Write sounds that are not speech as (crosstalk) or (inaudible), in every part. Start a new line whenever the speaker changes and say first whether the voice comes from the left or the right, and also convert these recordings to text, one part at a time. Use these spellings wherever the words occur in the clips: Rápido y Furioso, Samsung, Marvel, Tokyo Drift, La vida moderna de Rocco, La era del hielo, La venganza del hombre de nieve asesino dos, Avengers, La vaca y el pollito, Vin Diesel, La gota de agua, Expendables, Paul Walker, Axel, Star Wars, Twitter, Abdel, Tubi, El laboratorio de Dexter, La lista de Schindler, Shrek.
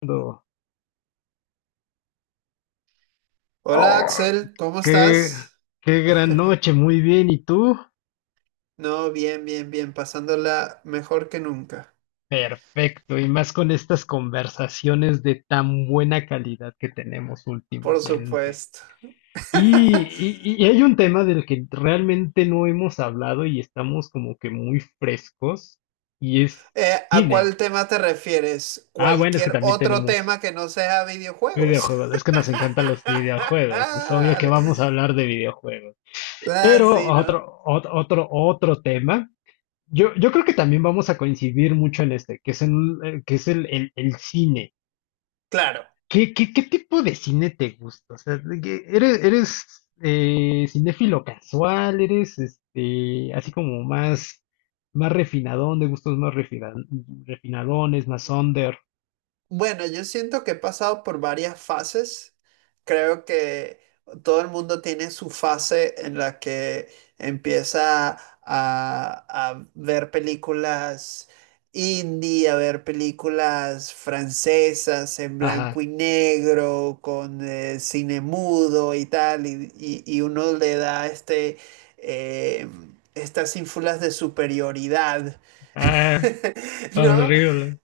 left: Fernando.
right: Hola
left: Ay,
right: Axel, ¿cómo
left: qué,
right: estás?
left: qué gran noche, muy bien. ¿Y tú?
right: No, bien, pasándola mejor que nunca,
left: Perfecto, y más con estas conversaciones de tan buena calidad que tenemos
right: por
left: últimamente.
right: supuesto. (laughs)
left: Y hay un tema del que realmente no hemos hablado y estamos como que muy frescos, y es
right: ¿A
left: cine.
right: cuál tema te refieres?
left: Ah, bueno, es que
right: ¿Cualquier
left: también
right: otro
left: tenemos
right: tema que no sea videojuegos?
left: videojuegos, es que
right: (laughs)
left: nos encantan los videojuegos, es obvio
right: Ah,
left: que vamos a hablar de videojuegos. Pero
right: sí, ¿no?
left: otro tema. Yo creo que también vamos a coincidir mucho en este, que es, en, que es el cine.
right: Claro.
left: Qué tipo de cine te gusta? O sea, de que eres cinéfilo casual? ¿Eres este, así como más, más refinadón, de gustos más refinadones, más under?
right: Bueno, yo siento que he pasado por varias fases. Creo que todo el mundo tiene su fase en la que empieza a, a ver películas indie, a ver películas francesas en blanco
left: Ajá.
right: y negro, con cine mudo y tal, y uno le da eh, estas ínfulas de superioridad.
left: Ah,
right: (laughs) ¿No?
left: horrible.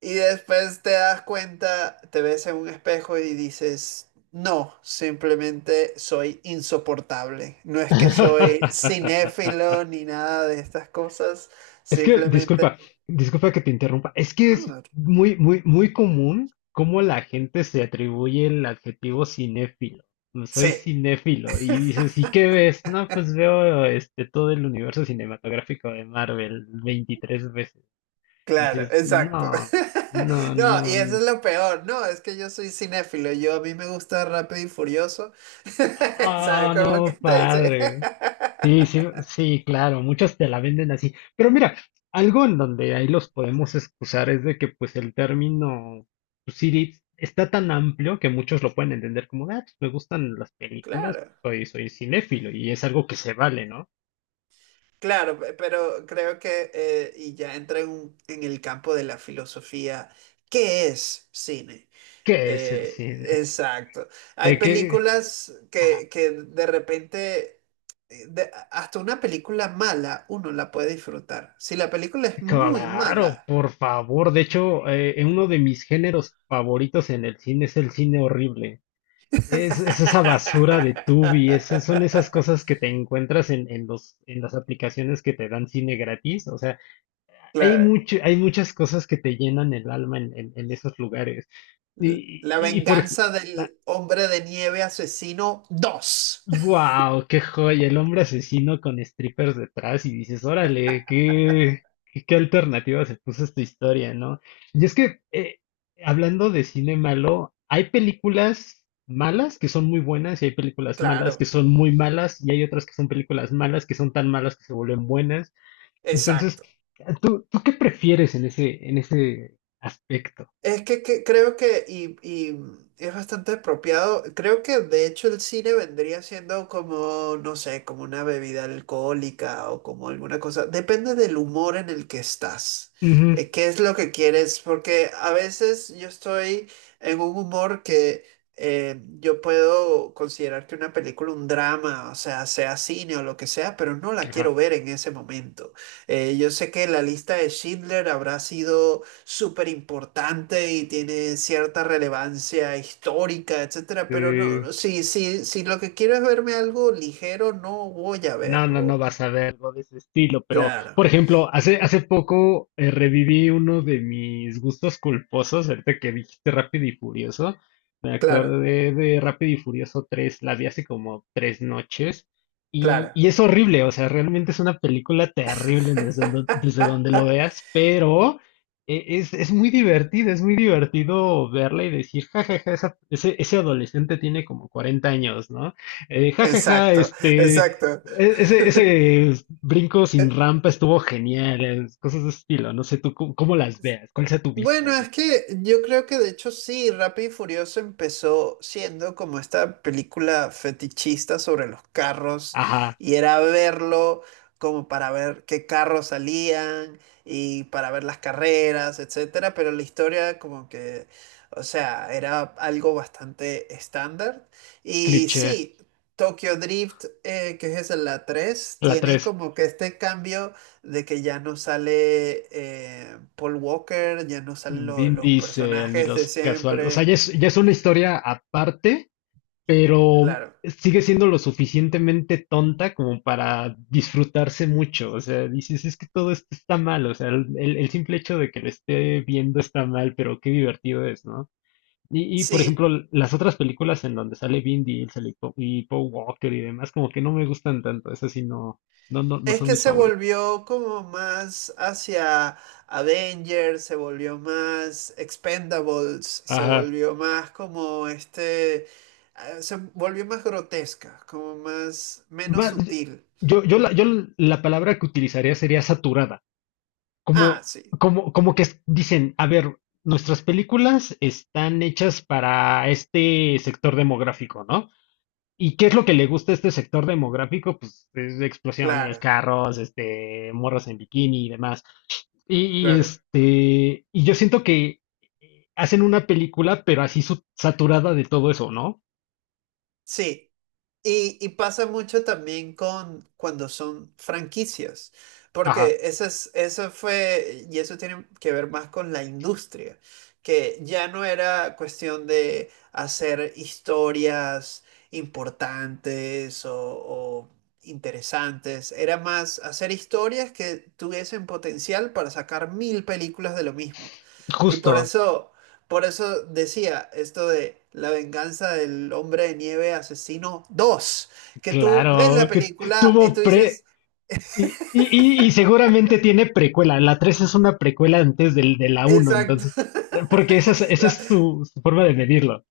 right: Y después te das cuenta, te ves en un espejo y dices, no, simplemente soy insoportable. No es que soy
left: (laughs)
right: cinéfilo ni nada de estas cosas,
left: Es que,
right: simplemente...
left: disculpa, disculpa que te interrumpa. Es que
right: No, no.
left: es
right: no".
left: muy, muy, muy común cómo la gente se atribuye el adjetivo cinéfilo. "No soy
right: Sí,
left: cinéfilo". Y dices, ¿y qué ves? No, pues veo este todo el universo cinematográfico de Marvel 23 veces.
right: claro,
left: Dices,
right: exacto.
left: no,
right: (laughs)
left: no,
right: No,
left: no,
right: y eso
left: no,
right: es lo peor. No, es que yo soy cinéfilo. Yo a mí me gusta Rápido y Furioso. (laughs) ¿Sabes
left: ah,
right: cómo que
left: no,
right: te dice?
left: padre. Sí, sí, sí, claro, muchos te la venden así. Pero mira, algo en donde ahí los podemos excusar es de que pues el término pues, Siri está tan amplio que muchos lo pueden entender como, ah, pues, me gustan las
right: (laughs)
left: películas,
right: Claro.
left: soy, soy cinéfilo y es algo que se vale, ¿no?
right: Pero creo que y ya entra en, en el campo de la filosofía, ¿qué es cine?
left: ¿Qué es el
right: Eh,
left: cine?
right: exacto. Hay
left: ¿Qué?
right: películas
left: Ah,
right: que de repente, hasta una película mala uno la puede disfrutar. Si la película es muy
left: claro,
right: mala.
left: por favor. De hecho, uno de mis géneros favoritos en el cine es el cine horrible. Es esa basura de Tubi, son esas cosas que
right: (laughs)
left: te encuentras en los, en las aplicaciones que te dan cine gratis. O sea, hay
right: Claro.
left: mucho, hay muchas cosas que te llenan el alma en esos lugares. Y,
right: La
left: y por ejemplo,
right: venganza del hombre de nieve asesino dos.
left: wow, qué joya, el hombre asesino con strippers detrás y dices, órale, qué alternativa se puso esta historia, ¿no? Y es que, hablando de cine malo, hay películas malas que son muy buenas y hay
right: (laughs)
left: películas malas que
right: Claro,
left: son muy malas y hay otras que son películas malas que son tan malas que se vuelven buenas. Entonces,
right: exacto.
left: tú qué prefieres en ese aspecto?
right: Es que creo que es bastante apropiado, creo que de hecho el cine vendría siendo como, no sé, como una bebida alcohólica o como alguna cosa, depende del humor en el que estás,
left: Ujú,
right: qué es lo que quieres, porque a veces yo estoy en un humor que yo puedo considerar que una película, un drama, o sea, sea cine o lo que sea, pero no la
left: ajá.
right: quiero ver en ese momento. Yo sé que la lista de Schindler habrá sido súper importante y tiene cierta relevancia histórica, etcétera, pero
left: eh,
right: si lo que quiero es verme algo ligero, no voy a
left: No, no
right: verlo.
left: vas a ver algo de ese estilo, pero
right: Claro,
left: por ejemplo, hace, hace poco reviví uno de mis gustos culposos, ahorita que dijiste Rápido y Furioso, me
right: claro,
left: acordé de Rápido y Furioso tres, la vi hace como tres noches
right: claro.
left: y es horrible, o sea, realmente es una película terrible desde, desde donde lo
right: (laughs)
left: veas, pero es muy divertido verla y decir, jajaja, ese adolescente tiene como 40 años, ¿no? Jajaja,
right: Exacto,
left: este...
right: exacto.
left: Ese brinco sin
right: (laughs)
left: rampa estuvo genial, cosas de ese estilo. No sé tú cómo, cómo las veas, cuál sea tu vista
right: Bueno, es
left: ahí.
right: que yo creo que de hecho sí, Rápido y Furioso empezó siendo como esta película fetichista sobre los carros
left: Ajá,
right: y era verlo como para ver qué carros salían y para ver las carreras, etcétera, pero la historia como o sea, era algo bastante estándar y
left: cliché.
right: sí, Tokyo Drift, que es la 3,
left: La
right: tiene
left: tres.
right: como que este cambio de que ya no sale Paul Walker, ya no salen
left: Vin
right: los
left: Diesel ni
right: personajes de
left: los casuales. O sea,
right: siempre.
left: ya es una historia aparte, pero
right: Claro.
left: sigue siendo lo suficientemente tonta como para disfrutarse mucho. O sea, dices, es que todo esto está mal. O sea, el el simple hecho de que lo esté viendo está mal, pero qué divertido es, ¿no? Y, por ejemplo,
right: Sí,
left: las otras películas en donde sale Vin Diesel y Paul Walker y demás, como que no me gustan tanto. Esas sí no, no, no, no
right: es
left: son
right: que
left: mis
right: se
left: favoritas.
right: volvió como más hacia Avengers, se volvió más Expendables, se
left: Ajá.
right: volvió más como se volvió más grotesca, como más, menos
left: Ma-
right: sutil.
left: yo la palabra que utilizaría sería saturada.
right: Ah,
left: Como,
right: sí,
left: como que dicen, a ver, nuestras películas están hechas para este sector demográfico, ¿no? ¿Y qué es lo que le gusta a este sector demográfico? Pues es explosiones,
right: claro,
left: carros, este, morras en bikini y demás. Y
right: claro.
left: este, y yo siento que hacen una película, pero así saturada de todo eso, ¿no?
right: Sí. Y pasa mucho también con cuando son franquicias,
left: Ajá,
right: porque eso fue, y eso tiene que ver más con la industria, que ya no era cuestión de hacer historias importantes o interesantes, era más hacer historias que tuviesen potencial para sacar mil películas de lo mismo. Y por
left: justo.
right: eso... Por eso decía esto de la venganza del hombre de nieve asesino dos que tú ves la
left: Claro, que
right: película y
left: tuvo
right: tú dices,
left: pre... Y, y seguramente tiene precuela. La 3 es una precuela antes del, de la uno
right: exacto,
left: entonces... porque esa
right: (laughs) la,
left: es su, su forma de medirlo.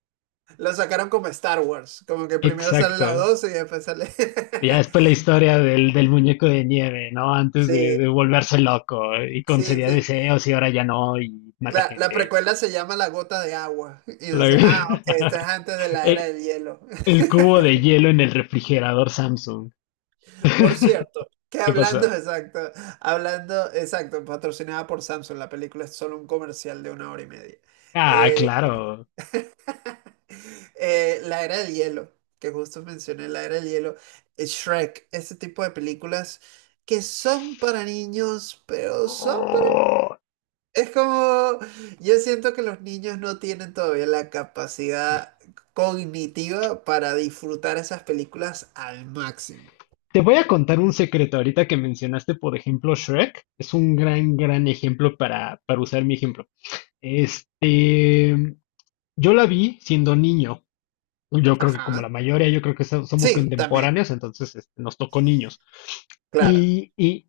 right: la sacaron como Star Wars, como que primero sale la
left: Exacto.
right: 2 y después sale...
left: Y ya después
right: (laughs)
left: la historia del, del muñeco de nieve, ¿no? Antes
right: Sí,
left: de volverse loco y concedía
right: sí.
left: deseos y ahora ya no y mata
right: La
left: gente.
right: precuela se llama La gota de agua. Y
left: (laughs) La-
right: entonces, ah, ok, esto es
left: (laughs)
right: antes de la era
left: Eh,
right: del hielo.
left: el cubo de hielo en el refrigerador Samsung.
right: Por
left: (laughs)
right: cierto, que
left: ¿Qué
right: hablando,
left: pasó?
right: (laughs) exacto, hablando, exacto, patrocinada por Samsung, la película es solo un comercial de una hora y media.
left: Ah,
right: Eh,
left: claro.
right: (laughs) la era del hielo, que justo mencioné, la era del hielo, Shrek, ese tipo de películas que son para niños, pero son para...
left: Oh.
right: Es como, yo siento que los niños no tienen todavía la capacidad cognitiva para disfrutar esas películas al máximo.
left: Te voy a contar un secreto ahorita que mencionaste, por ejemplo, Shrek. Es un gran, gran ejemplo para usar mi ejemplo. Este, yo la vi siendo niño. Yo creo que como la
right: Ajá.
left: mayoría, yo creo que somos
right: Sí, también,
left: contemporáneos, entonces este, nos tocó niños.
right: claro.
left: Y, y,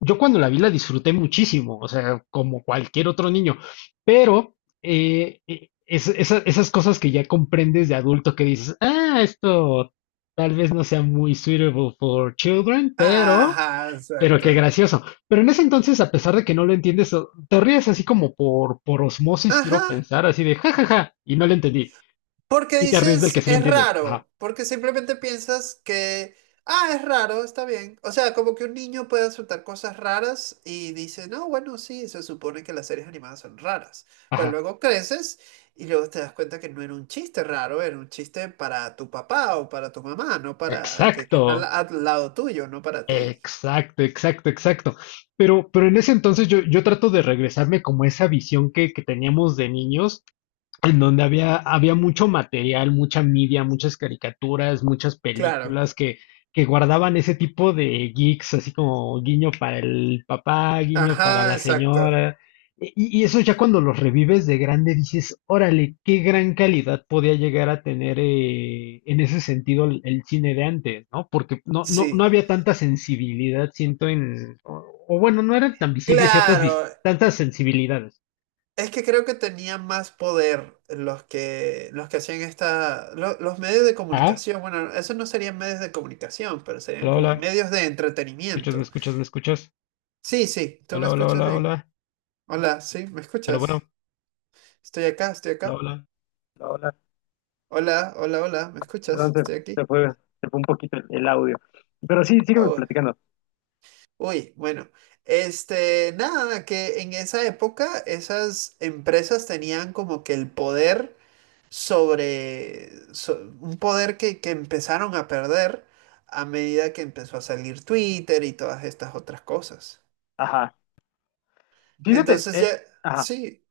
left: yo cuando la vi la disfruté muchísimo, o sea, como cualquier otro niño, pero esas cosas que ya comprendes de adulto que dices, ah, esto tal vez no sea muy suitable for children,
right: Ajá,
left: pero
right: exacto.
left: qué gracioso. Pero en ese entonces, a pesar de que no lo entiendes, te ríes así como por osmosis,
right: Ajá,
left: quiero pensar, así de jajaja, y no lo entendí,
right: porque
left: y te ríes del que
right: dices,
left: sí lo
right: es
left: entiendes. Ajá,
right: raro, porque simplemente piensas que, ah, es raro, está bien. O sea, como que un niño puede aceptar cosas raras y dice, no, bueno, sí, se supone que las series animadas son raras. Pero
left: ajá,
right: luego creces y luego te das cuenta que no era un chiste raro, era un chiste para tu papá o para tu mamá, no para que está al,
left: exacto.
right: al lado tuyo, no para ti.
left: Exacto, exacto, exacto. Pero en ese entonces yo trato de regresarme como a esa visión que teníamos de niños en donde había, había mucho material, mucha media, muchas caricaturas, muchas
right: Claro.
left: películas que guardaban ese tipo de geeks, así como guiño para el papá, guiño para
right: Ajá,
left: la
right: exacto.
left: señora. Y eso ya cuando los revives de grande dices, órale, qué gran calidad podía llegar a tener en ese sentido el cine de antes, ¿no? Porque no, no, no
right: Sí.
left: había tanta sensibilidad, siento, en... O, o bueno, no eran tan visibles ciertas
right: Claro,
left: tantas sensibilidades.
right: es que creo que tenían más poder los que hacían esta, los medios de
left: Ah,
right: comunicación. Bueno, eso no serían medios de comunicación, pero serían
left: hola,
right: como
left: hola.
right: medios de
left: ¿Escuchas? ¿Me
right: entretenimiento.
left: escuchas? ¿Me escuchas?
right: Sí, ¿Tú me
left: Hola, hola,
right: escuchas
left: hola,
right: bien?
left: hola.
right: Hola, sí, ¿me
left: Bueno, bueno,
right: escuchas? Estoy
left: hola,
right: acá.
left: hola. Hola, hola.
right: Hola, ¿me
left: Perdón,
right: escuchas?
left: se,
right: Estoy aquí.
left: se fue, se fue un poquito el audio. Pero sí, sígueme
right: Oh,
left: platicando.
right: uy, bueno. Este, nada, que en esa época esas empresas tenían como que el poder sobre un poder que empezaron a perder a medida que empezó a salir Twitter y todas estas otras cosas.
left: Ajá. Fíjate,
right: Entonces ya,
left: ajá.
right: sí,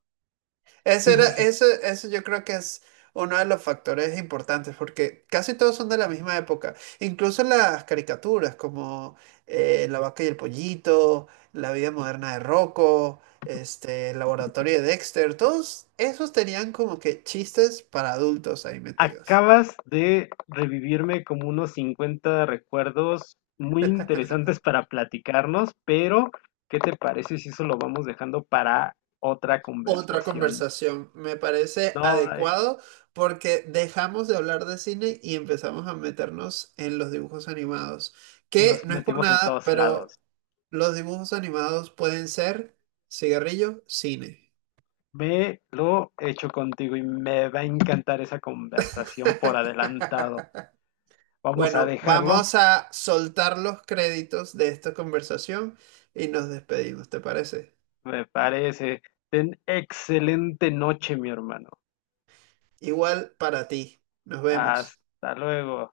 left: Sí, sí, sí.
right: eso yo creo que es uno de los factores importantes porque casi todos son de la misma época. Incluso las caricaturas como La vaca y el pollito, La vida moderna de Rocco. Este, el laboratorio de Dexter, todos esos tenían como que chistes para adultos ahí metidos.
left: Acabas de revivirme como unos 50 recuerdos muy interesantes para platicarnos, pero ¿qué te parece si eso lo vamos dejando para otra
right: Otra
left: conversación?
right: conversación. Me parece
left: No,
right: adecuado porque dejamos de hablar de cine y empezamos a meternos en los dibujos animados, que
left: nos
right: no es por
left: metimos en
right: nada,
left: todos lados.
right: pero los dibujos animados pueden ser cigarrillo, cine.
left: Ve lo hecho contigo y me va a encantar esa conversación por adelantado.
right: (laughs)
left: Vamos a
right: Bueno,
left: dejarlo,
right: vamos a soltar los créditos de esta conversación y nos despedimos, ¿te parece?
left: me parece. Ten excelente noche, mi hermano.
right: Igual para ti. Nos vemos.
left: Hasta luego.